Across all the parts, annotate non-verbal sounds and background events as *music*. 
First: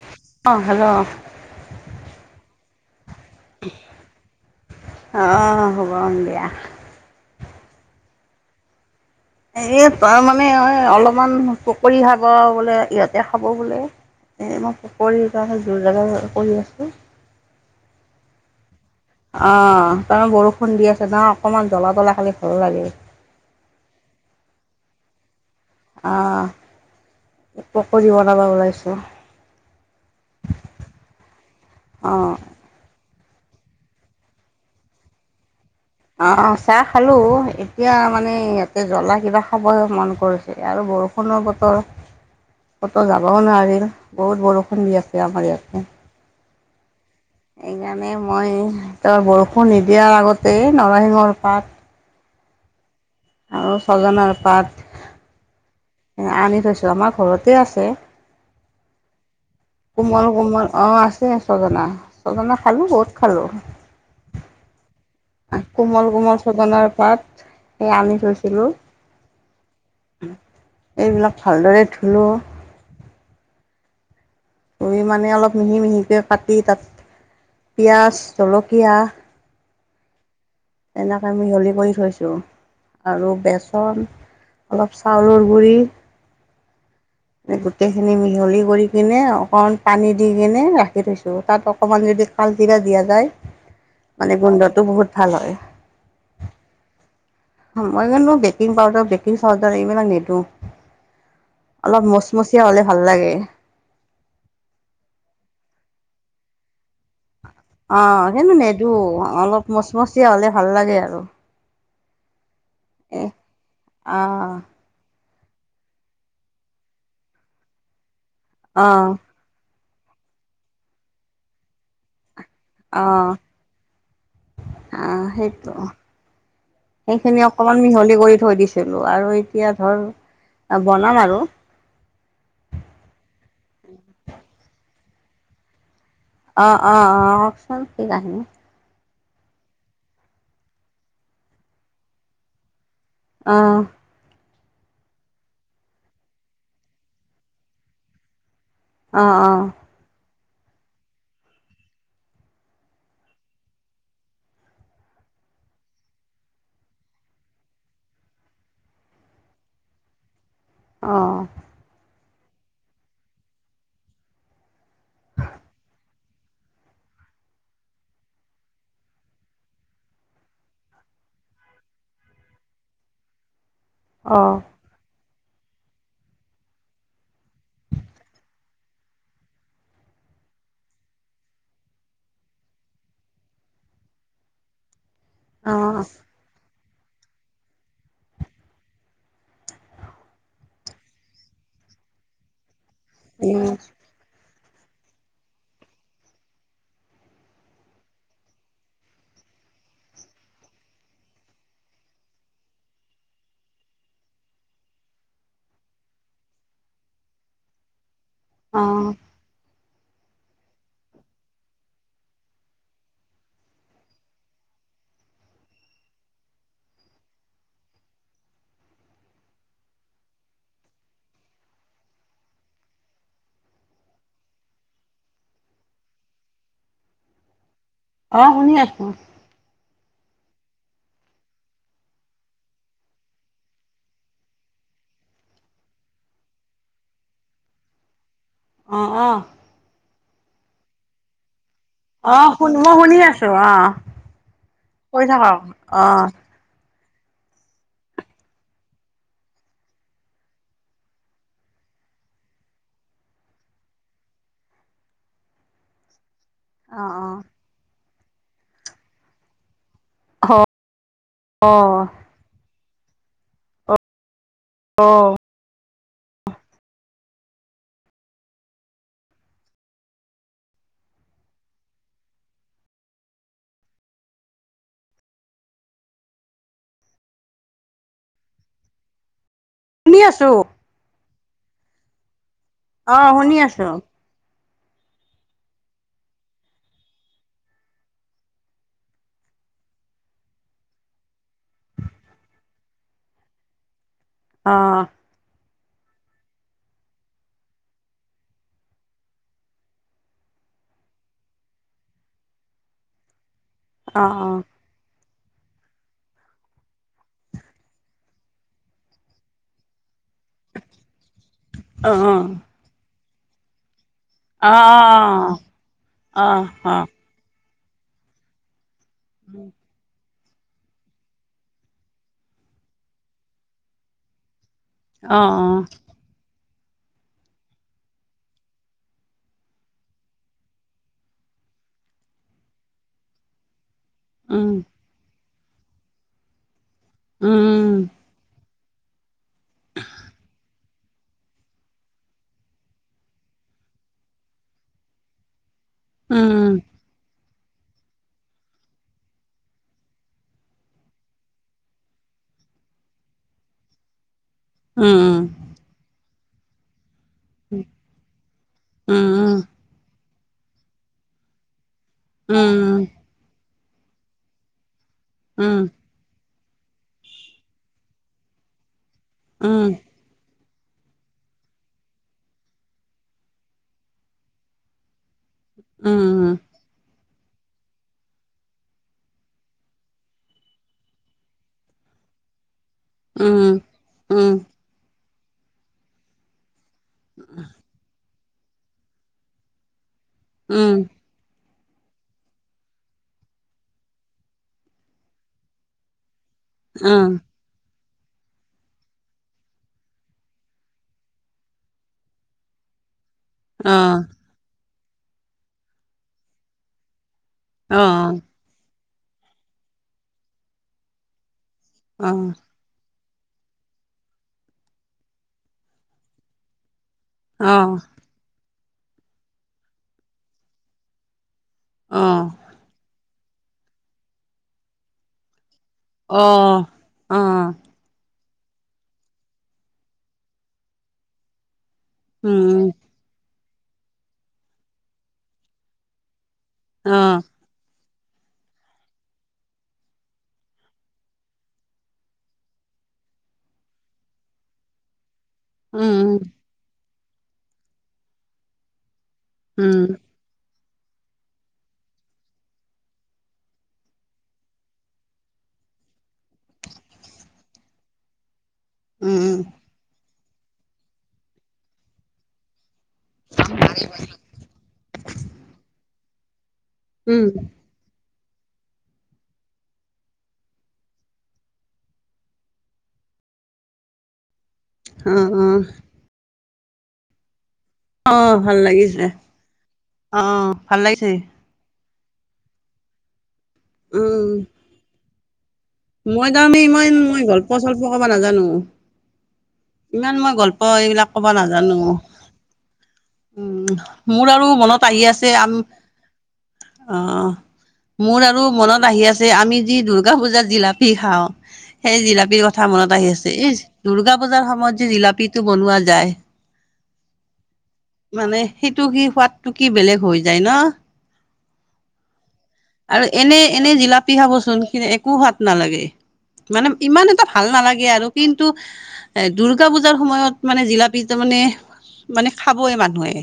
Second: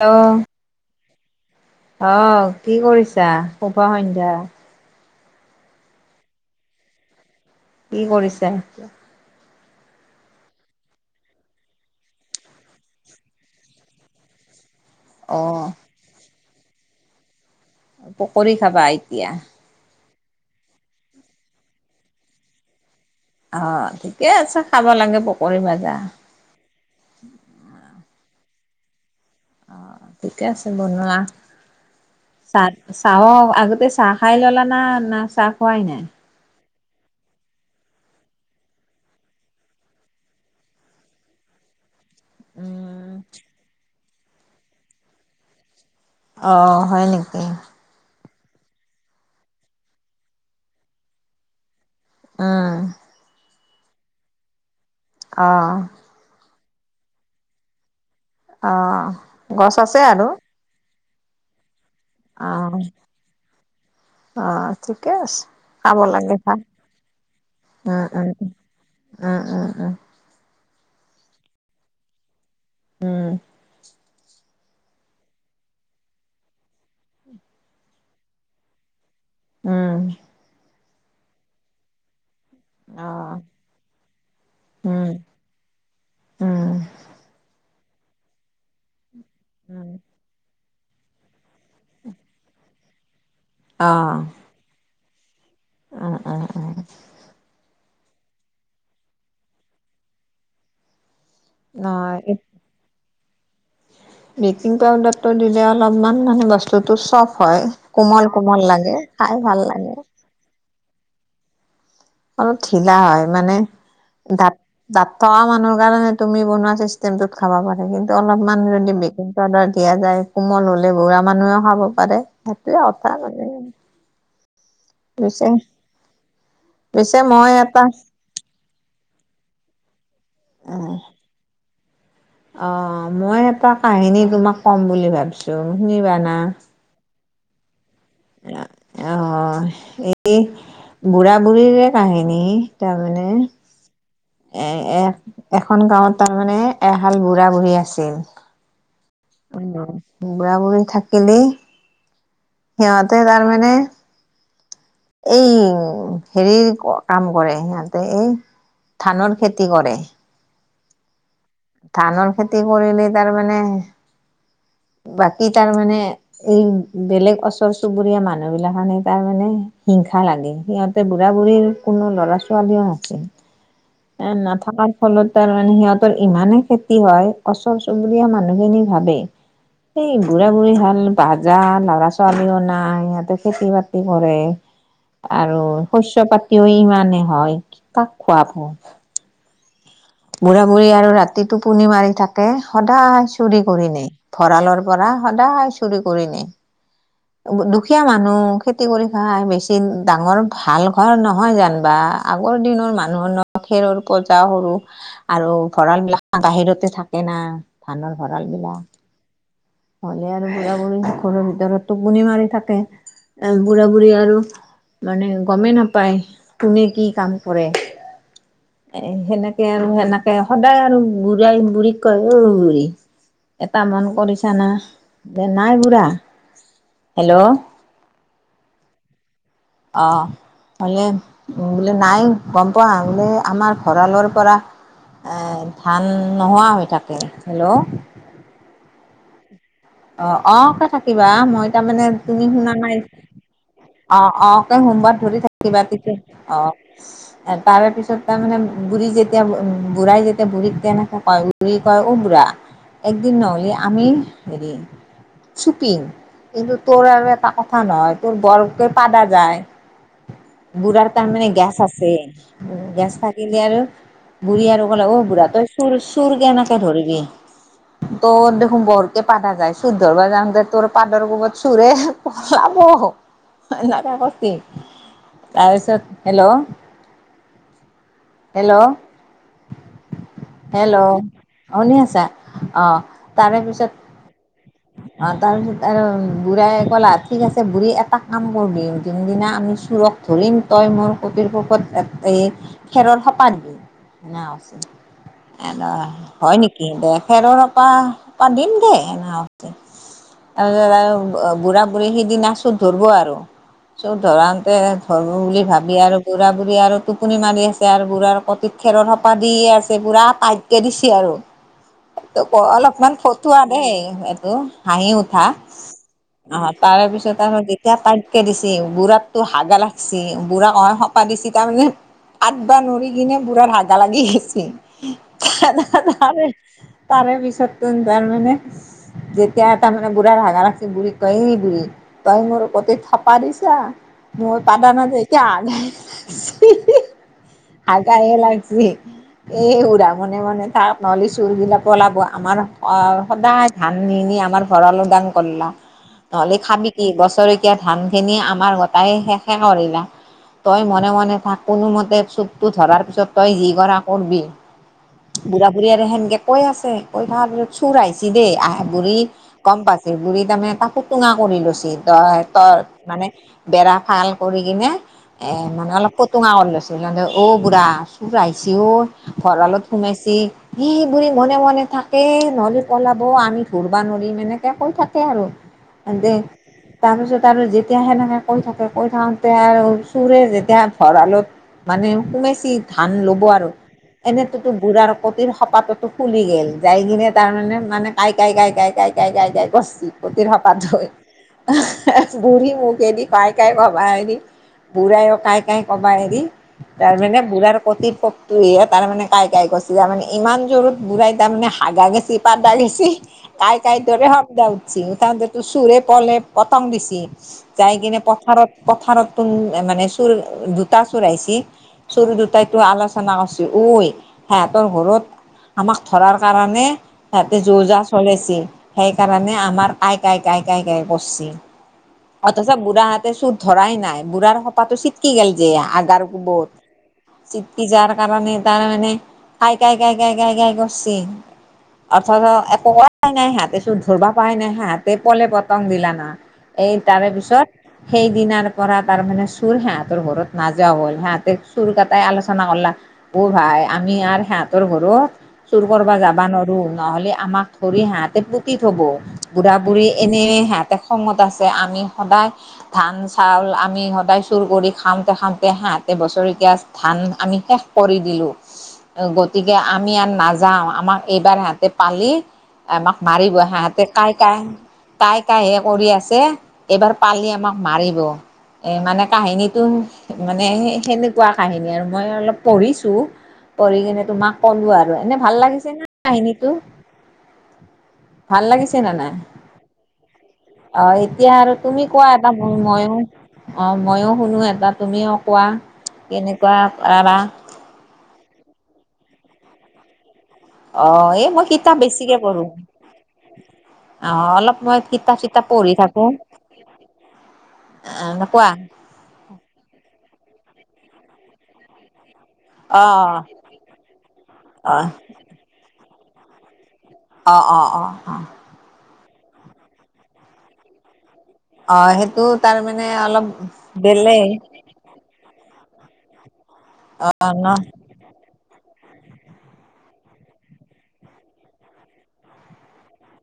অ'। অ', হেল্ল'? আহ কি কৰিছা? শুভ সন্ধ্যা। অ', শুভ সন্ধ্যা। কি কৰিছা? এ তাৰ মানে এওঁ অলপমান পকৰী খাব বোলে ইহঁতে ইয়াতে খাব বোলে। এই মই পকৰী অ কাৰনে যোৰ জাগাৰ কৰি আছোঁ। পকৰি খাবা? এতিয়া অ', তাৰমানে বৰষুণ দি আছে ন' অকণমান জ্বলা তলা খালি ভাল লাগে। অ', ঠিকে আছে খাব লাগে পকৰী মাজে আহ, পকৰি বনাব ওলাইছোঁ। অ', ঠিকে আছে বনোৱা অ চাহ চাহ অ', আগতে চাহ খাই ল'লা না না চাহ খোৱাই নাই? অ', চাহ খালো এতিয়া মানে ইয়াতে জ্বলা কিবা খাবহে মন কৰিছে আৰু বৰষুণ বৰষুণৰ বতৰ কতো উম, যাবও নোৱাৰিল বহুত বৰষুণ দি আছে আমাৰ ইয়াতে। অ', হয় নেকি? সেইকাৰণে মই ত' বৰষুণ নিদিয়াৰ আগতেই নৰসিংহৰ পাত উম। আৰু ছজনাৰ পাত। অ'। আনি থৈছোঁ আমাৰ ঘৰতে আছে। অ গছ আছে কোমল আৰু কোমল অ' *unintelligible* ছজনা অ ছজনা খালোঁ বহুত খালোঁ। অ, ঠিকে আছে খাব কোমল লাগে কোমল ভাল ছজনাৰ পাত এই উম, আনি উম, উম। থৈছিলোঁ উম, উম, উম। এইবিলাক ভালদৰে ধুলোঁ। উম। ধুই মানে অলপ মিহি মিহিকৈ কাটি তাত পিঁয়াজ জলকীয়া উম। তেনেক মিহলি কৰি থৈছোঁ উম অ আৰু বেচন অলপ উম চাউলৰ গুৰি। উম এইগোটেইখিনি মিহলি কৰি কিনে আৰু অকণমান উম পানী দি কিনে ৰাখি থৈছোঁ, তাত অকণমান যদি কালজিৰা দিয়া যায়। অ'। মানে গোন্ধটো বহুত ভাল হয়। উম, উম, উম। মই কিন্তু বেকিং পাউদাৰ বেকিং চাউদাৰ এইবিলাক নিদো অলপ নহয় মচমচি য়া হ'লে ভাল লাগে। বেকিং পাউদাৰটো দিলে অলপমান মানে বস্তুটো চফ্‌ট হয়। কোমল অঁ কোমল সেইমানে এইটো লাগে খাই ভাল অলপ লাগে মচমচীয়া হলে ভাল লাগে আৰু। অলপ ঢিলা হয় এই মানে অঁ দাত- দাঁত থকা মানুহৰ কাৰণে তুমি বনোৱা চিষ্টেমটোত খাবা পাৰে কিন্তু অলপ মান যদি অঁ বেকিং- পাউদাৰ দিয়া যায় কোমল হলে বুঢ়া মানুহেও খাব পাৰে সেইটোৱে কথা অঁ মানে। অঁ পিছে সেইটো। পিছে সেইখিনি মই অকমান এটা মিহলি কৰি থৈ দিছিলো আৰু এতিয়া ধৰ- বনাম আৰু। অঁ মই এটা কাহিনী তোমাক কম বুলি ভাবিছো শুনিবানা? অঁ অঁ অঁ কওকচোন কি কাহিনি। অঁ সেই বুঢ়া বুঢ়ীৰে কাহিনী তাৰমানে। এঁহ। অঁ এ এহ এখন গাঁৱত তাৰমানে এহাল বুঢ়া বুঢ়ী আছিল। অঁ বুঢ়া বুঢ়ী থাকিলেই সিহঁতে তাৰমানে- এই হেৰিৰ কাম কৰে সিহঁতে এই ধানৰ খেতি কৰে। অঁ' ধানৰ খেতি কৰিলে তাৰমানে- বাকী তাৰ মানে- এই বেলেগ ওচৰ চুবুৰীয়া মানুহ বিলাকৰ তাৰ মানে হিংসা লাগে সিহত- তে বুঢ়া বুঢ়ীৰ কোনো ল'ৰা ছোৱালীও নাছিল এ অঁ নাথাকাত- ফলত তাৰ মানে সিহঁতৰ ইমানেই ক্ষতি হয় ওচৰ চুবুৰীয়া মানুহখিনি ভাবে- সেই বুঢ়া বুঢ়ী হাল বাজা লৰা ছোৱালীও নাই সিহঁতে খেতি বাতি কৰে- আৰু অঁ শস্য পাতিও ইমানেই হয় কাক খোৱাব। বুঢ়া বুঢ়ী আৰু ৰাতি টোপনি মাৰি থাকে সদায় চুৰি উম কৰি নেই। ভঁৰালৰ পৰা সদায় চুৰি কৰি নিয়ে। দুখীয়া মানুহ খেতি কৰি খাই বেছি ডাঙৰ ভাল ঘৰ নহয় যেনবা। আগৰ দিনৰ মানুহৰ ন খেৰৰ পজা সৰু- আৰু ভঁৰাল বিলাক বাহিৰতে থাকে না ধানৰ ভঁৰাল বিলাক। অঁ হলে আৰু বুঢ়া বুঢ়ী ঘৰৰ ভিতৰত টোপনি মাৰি থাকে এ বুঢ়া বুঢ়ী আৰু- মানে গমেই নাপায় কোনে কি কাম কৰে। এ সেনেকে আৰু সেনেকে সদায় আৰু বুঢ়াই বুঢ়ীক কয় অও বুঢ়ী- এটা মন কৰিছানা যে নাই বুঢ়া। হেল্ল' অঁ শুনি আছো। অঁ' হলে বোলে নাই গম পোৱা বোলে আমাৰ ভঁৰালৰ পৰা- এ ধান নোহোৱা হৈ থাকে। হেল্ল' অঁ অঁ' অঁ অঁ কই থাকিবা মই তাৰমানে তুমি অঁ শুন শুনা মই নাই- শুনি আছোঁ অঁ অঁ কে সোমবাত কৈ ধৰি থাকক থাকিবা তেতিয়াহে, অঁ অঁ' তাৰে পিছত তাৰমানে বুঢ়ী যেতিয়া বুঢ়াই যেতিয়া বুঢ়ীক তেনেকে কয় বুঢ়ী কয়, অ বুঢ়া- একদিন নহলে আমি- হেৰি চুপিং কিন্তুু তোৰ অঁ আৰু এটা কথা নহয়- তোৰ বৰফকে পাদা যায়, অঁ বুঢ়াৰ তাৰ মানে গেছ অঁ আছে। গেছ থাকিলে আৰু বুঢ়ী আৰু ক'লে অ অঁ বুঢ়া তয়- চোৰ চোৰ কেনেকে ধৰিবি তই দেখোন বৰ- যে পাদা যায় চোৰ ধৰব যাওঁতে তোৰ পাদৰ গোবত চোৰে পলাব *unintelligible* তাৰপিছত হেল্ল হেল্ল' শুনি আছো। হেল্ল' শুনি আছা অ অঁ শুনি তাৰে পিছত আছোঁ অ তাৰপিছত আৰু বুঢ়াই ক'লা ঠিক আছে বুঢ়ী এটা কাম কৰো দে যোনদিনা আমি চোৰক ধৰিম তই মোৰ *unintelligible* সোপত এই খেৰৰ সপা দিবি অঁ *unintelligible* এ ন হয় নেকি দে খেৰৰ সোপা পা দিম দে ন তাৰপাছত আৰু বুঢ়া-বুঢ়ী সিদিনা চোৰ ধৰব আৰু। চোৰ অঁ ধৰাংতে হ'ব বুলি ভাবি আৰু বুঢ়া বুঢ়ী আৰু টোপনি মাৰি আছে আৰু বুঢ়াৰ কতি খেৰৰ স- পদিয়ে আছে পুৰা পা কে দিছে আৰু অঁ অঁ অঁ ত ক অলপমান ফটোৱা দেই। কে হাঁহি উঠা অঁ অঁ আহ অঁ অঁ তাৰপিছত আৰু যেতিয়া তাই- কে দিছে বুঢ়াটো হাগা লাগছি বুঢ়া অই হ পাদিছে তাৰমানে আঠবা নৰি কিনে বুঢ়াৰ হাগা লাগি গইছে। এহে অঁ এহে তাৰে তাৰে পিছত তোন তাৰ মানে যেতিয়া তাৰ মানে বুঢ়াৰ হাগা লাগছি বুঢ়ীক কয় এ বুঢ়ী তই মোৰ কতে থপা দিছা। মই উম পাদা নায় যে এতিয়া হি হি উম হাগাই লাগ ৰি এ বুঢ়া মনে মনে চাক নলি চোৰ বিলাক ওলাব আমাৰ অ সদায় ধান নি নি আমাৰ ভৰাল উদাং কৰলা উম নহলে খাবি কি বছৰে এতিয়া ধানখিনি আমাৰ গোটাই শেষে কৰিলা তই মনে মনে তাক কোনোমতে চোপটো ধৰাৰ পিছত তই যি কৰা কৰবি উম বুঢ়া-বুঢ়ী আৰু সেনেকে কৈ আছে কৈ থাকাৰ পিছত চোৰ আহিছি দেই আহ বুঢ়ী উম গম পাইছে বুঢ়ী তাৰমানে তাকো টুঙা কৰি লৈছি তই উম তৰ উম মানে বেৰা ফাল কৰি কিনে এ উম উম মানে অলপ টুঙা কৰি লৈছিল সিহন্তে অ বুঢ়া চোৰ আহিছে অ ভঁৰালত উম সোমাইছে। এ বুঢ়ী মনে মনে থাক এ নহলি পলা- অ আমি ধৰবা নোৰিম এনেকে কৈ থাকে আৰু হেন্তে তাৰপিছত আৰু যেতিয়া সেনেকে কৈ থাকে কৈ থাকোতে আৰু চোৰে যেতিয়া ভঁৰালত মানে সুমাইচি ধান ল'ব উম আৰু এনেতেতো বুঢ়াৰ কতিৰ সপাততো ফুলি গেল যাই কিনে তাৰমানে মানে কাই কাই কাই কাই কাই কাই কাই কাই বচ গটেৰ সপা উম উম থৈ এহ হে বুঢ়ী মোখেদি পাই কাই কবা এৰি বুঢ়াইও কাই কাই কবা এৰি উম তাৰমানে বুঢ়াৰ কটিত দিয়ে তাৰ মানে কাই কাই কৈছে তাৰ মানে ইমান জোৰত বুঢ়াই তামানে হাগা গেছি পাদা গেছি ইহ কাই কাই অঁ দৰে শব্দ উঠছি তাৰপাছততো চোৰে পলে পতং দিছি যাই অঁ কিনে পথাৰত পথাৰতো মানে চোৰ দুটা চোৰ আহিছি চোৰ অঁ অঁ দুটাই টো আলোচনা কৰিছো ঐ সিহঁতৰ ঘৰত আমাক ধৰাৰ কাৰণে সে- যোৰ যা অ', চলিছিল সেইকাৰণে আমাৰ কাই কাই কাই কাই কাই কছিল অ', অথচ বুঢ়াহাতে চোৰ ধৰাই নাই বুঢ়াৰ সোপাটো চিটকি গ'ল যে আ তাৰ কোবত অ', অ', চিটকি যোৱাৰ কাৰণে তাৰ মানে কাই কাই কাই কাই কাই কাই কৰছি একোই উম, কোৱাই নাই, হিহতে চোৰ ধৰিবা পাই নাই, হিহঁতে পলে পতং দিলা না। এই তাৰে অ', পিছত, সেই দিনাৰ পৰা তাৰ মানে চোৰ সিহঁতৰ ঘৰত নাযোৱা হ'ল, সিহঁতে চোৰ কটাই আলোচনা কৰলা অ ভাই আমি আৰ সিহতৰ ঘৰত, চুৰ কৰবা উম, যাবা নোৱাৰো, নহলে আমাক ধৰি সিহতে পুতি থব। বুঢ়া উম, বুঢ়ী এনে সিহঁতে খঙত আছে, আমি সদায়- ধান চাউল আমি সদায় চুৰ কৰি খাওঁতে খাওঁতে সিহতে বছৰেকীয়া- ধান আমি শেষ কৰি দিলোঁ। উম, গতিকে আমি আৰু নাযাওঁ, আমাক এইবাৰ সিহঁতে পালি, আমাক মাৰিব। সিহতে কাই কাই, কাই কাই হে কৰি আছে। এইবাৰ পালি উম, আমাক মাৰিব। মানে কাহিনীটো মানে সেনেকুৱা কাহিনী আৰু মই অলপ পঢ়িছোঁ। পঢ়ি কিনে তোমাক কলো আৰু। অ', এনে ভাল লাগিছে অ', নে কাহিনীটো? ভাল লাগিছে নে নাই? ভাল অ লাগিছে। এতিয়া আৰু- তুমি কোৱা এটা ম ময়ো, অ ময়ো উম, শুনো এটা তুমিও কোৱা। মই কেনেকুৱা তাৰমানে ইমান পাৰা মই গল্প চল্প কব নাজানো। ইমান মই গল্প- হয় অ এইবিলাক এই ক'ব মই কিতাপ নাজানো। বেছিকে পঢ়ো উম অ মোৰ আৰু অলপ মই মনত আহি কিতাপ আছে চিতাপ আম- পঢ়ি থাকো অ। মোৰ আৰু কোৱা মনত আহি আছে। যে আমি যি দ দুৰ্গা পূজাত জিলাপি খাওঁ। সেই জিলাপিৰ কথা কথা অ মনত আহি আছে। ই দুৰ্গা পূজাৰ অ সময়ত যে জিলাপিটো বনোৱা যায়। অ অ অ অ। মানে সেইটো কি সোৱাদটো কি বেলেগ হৈ যায় ন? অ সেইটো তাৰমানে আৰু অলপ এনে এনে জিলাপি বেলেগ খাবচোন- একো সোৱাদ নালাগে। মানে ইমান এটা অ ন ভাল নালাগে আৰু। কিন্তু এ দুৰ্গা পূজাৰ সময়ত মানে জিলাপিটো মানে- মানে খাবই মানুহে।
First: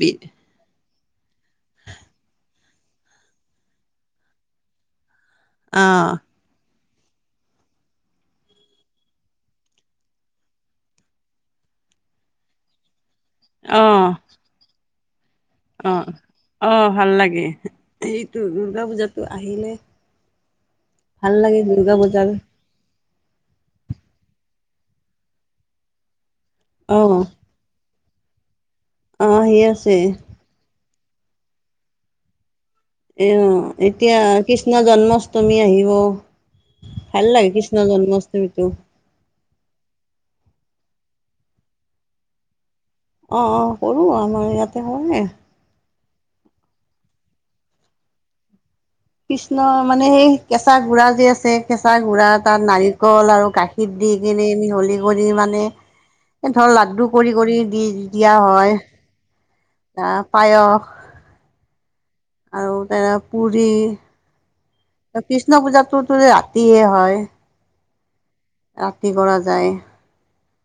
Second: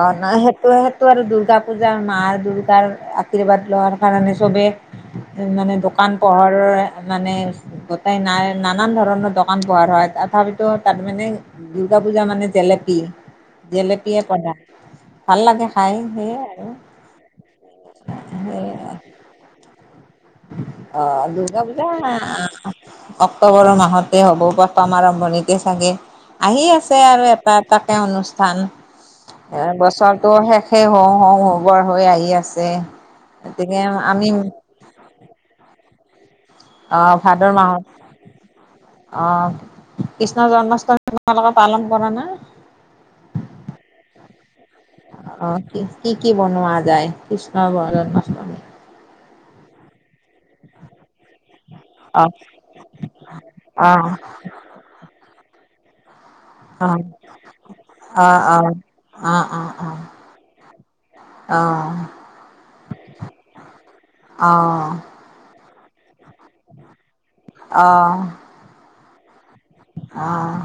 অ নাই সেইটোয়ে- ত আৰু দুৰ্গা পূজা মা দুৰ্গাৰ আশীৰ্বাদ লোৱাৰ কাৰণে চবেই মানে অ দোকান পোহাৰৰ, মানে গোটেই নাই নানান ধৰণৰ দোকান পোহাৰ হয়, তথাপিতো তাত মানে- দুৰ্গা পুজা মানে জেলেপি। অ জেলেপিয়ে পদা- অ, অ ভাল লাগে। এইটো দুৰ্গা সেই পূজাতো আহিলে, অ ভাল লাগে দুৰ্গা পুজা পূজাৰ অক্টোবৰৰ মাহতে হ'ব প্ৰথম আৰম্ভণিতে চাগে, আহি অ আছে আৰু এটা এটাকে অনুষ্ঠান। অ আহি এ আছে বছৰটো শেষ সেই হ‌ওঁ হওঁ হবৰ হৈ আহি আছে। এ গতিকে আমি এতিয়া- কৃষ্ণ জন্মাষ্টমী আহিব। আহ ভাল লাগে কৃষ্ণ জন্মাষ্টমীটো। অ কৃষ্ণৰ জন্মষ্টমী তোমালোকে পালন কৰা না? অঁ অঁ, কৰো আমাৰ ইয়াতে হয়। অ', কি কি বনোৱা যায় কৃষ্ণৰ ব জন্মাষ্টমীত? কৃষ্ণ মানে সেই কেঁচা গুড়া যে আছে, কেঁচা গুৰা, অ', তাত নাৰিকল আৰু গাখীৰ দি অ', কিনে মিহলি কৰি মানে, ধৰ অ', অ', অ'। লাড্ডু কৰি কৰি দি দিয়া অ', অ', হয় অ', অ', পায়স অ আৰু তে পুৰি অঁ ত কৃষ্ণ পূজাতটোতো ৰাতিয়ে হয় অ ৰাতি কৰা যায় আহ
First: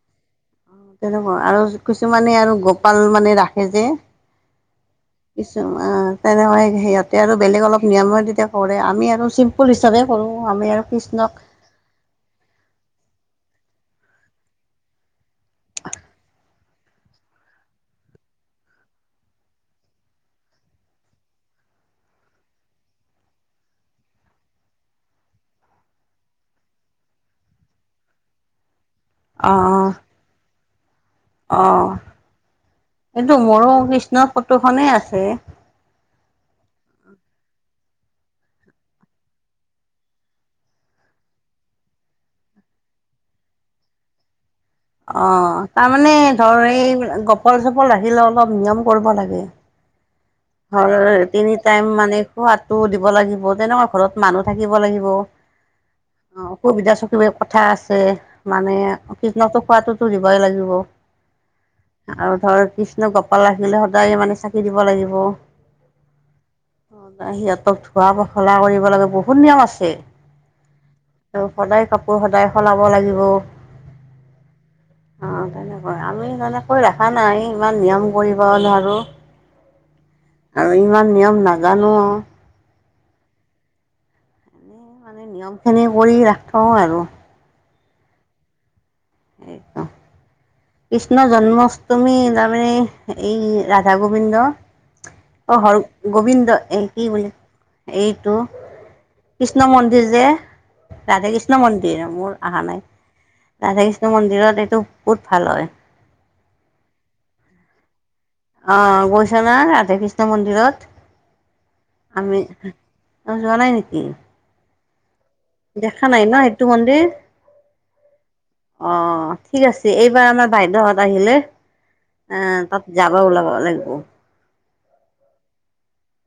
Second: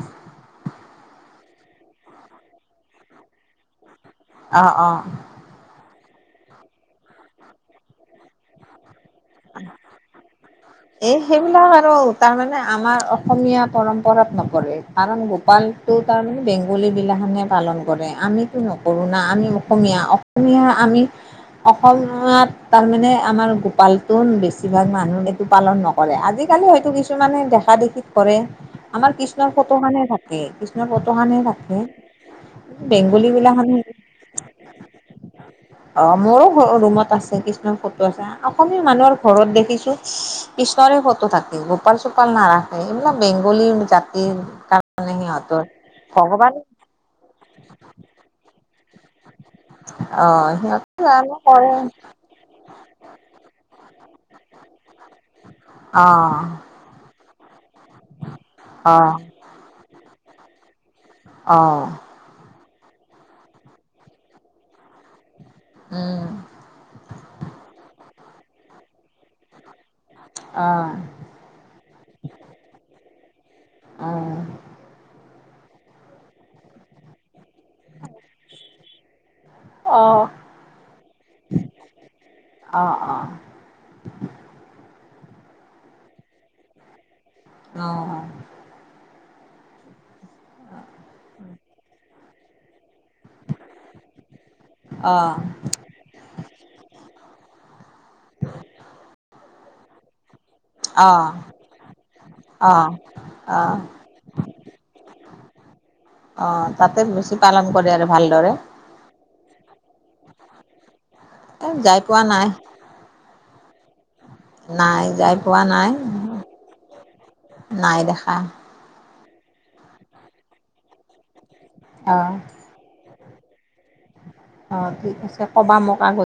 তেনেকুৱা আৰু কিছুমানে আৰু গোপাল মানে ৰাখে যে অ অ তেনেকুৱা ই সিহতে আৰু বেলেগ অলপ নিয়মে তেতিয়া কৰে আমি আৰু আৰু চিম্পুল হিচাপে কৰোঁ আমি আৰু এ কৃষ্ণক আৰু তাৰমানানে আমাৰ অসমীয়া পৰম্পৰাত নপৰে কাৰণ ৱান টো তান বেংগ বেংগলীবিলাকখনেহ পালন কৰে আমিতো নকৰোঁ না আমি অসমীয়া অসমীয়া আমি অসমত তাৰমানে আমাৰ গোপালটোন বেছিভাগ মানুহ পালন নকৰে আজিকালি হয়তো কিছুমানে দেখা দেখি কৰে আমাৰ অ কৃষ্ণৰ ফটো থা এ কৃষ্ণৰ ফটোখনে থাকে অ বেংগলী এইটো মোৰো বিলাখানে কৃষ্ণৰ ফটো খনে আছে অ মোৰো ঘ ৰুমত আছে কিছুমান ফটো আছে অসমীয়া মানুহৰ ঘৰত দেখিছো কৃষ্ণৰে ফটো থাকে গোপাল চোপাল নাৰাখে এইবিলাক বেংগলী জাতিৰ কাৰণে অঁ সিহঁতৰ তাৰমানে ভগৱান ধৰ এই গোপাল চোপাল ৰাখিলে অলপ নিয়ম কৰিব লাগে অ ধৰ সিহঁতে জানো তিনি কৰে টাইম মানে সোৱাদটো দিব লাগিব তেনেকুৱা ঘৰত মানুহ থাকিব লাগিব অ অ অসুবিধা চ কিবা কথা আছে মানে অ কৃষনক খোৱাতটোতো দিবই লাগিব অঁ আৰু ধৰ কৃষ্ণ গপাল ৰাখিলে সদায় মানে চাকি দিব লাগিব উ সিহঁতক ধোৱা পখলা কৰিব লাগে বহুত নিয়ম আছে অ আৰু সদায় কাপোৰ সদায় সলাব লাগিব আহ অঁ তেনেকৈ আমি তেনেকৈ ৰখা নাই ইমান নিয়ম কৰিব নোৱাৰোঁ অঁ আৰু ইমান নিয়ম নাজানো অ অ মানে নিয়মখিনি কৰি ৰাখোঁ আৰু অঁ কৃষ্ণ জন্মাষ্টমী তাৰমানে এই ৰাধা গোবিন্দ অ হৰ গো গোবিন্দ এই কি বুলি এইটো কৃষ্ণ মন্দিৰ যে অ অ ৰাধা কৃষ্ণ মন্দিৰ মোৰ অহা নাই অ ৰাধা কৃষ্ণ মন্দিৰত এইটো বহুত ভাল হয়। অ' তাতে বেছি পালন কৰে আৰু ভালদৰে। অ গৈছা না ৰাধা কৃষ্ণ মন্দিৰত এ যাই পোৱা আমি নাই অ যোৱা নাই নেকি নাই যাই দেখা নাই ন সেইটো মন্দিৰ নাই দেখা অ ঠিক আছে এইবাৰ আমাৰ বাইদেউহত আহিলে অ অ তাত যাব ওলাব লাগিব অ ঠিক আছে ক'বা মোক আগত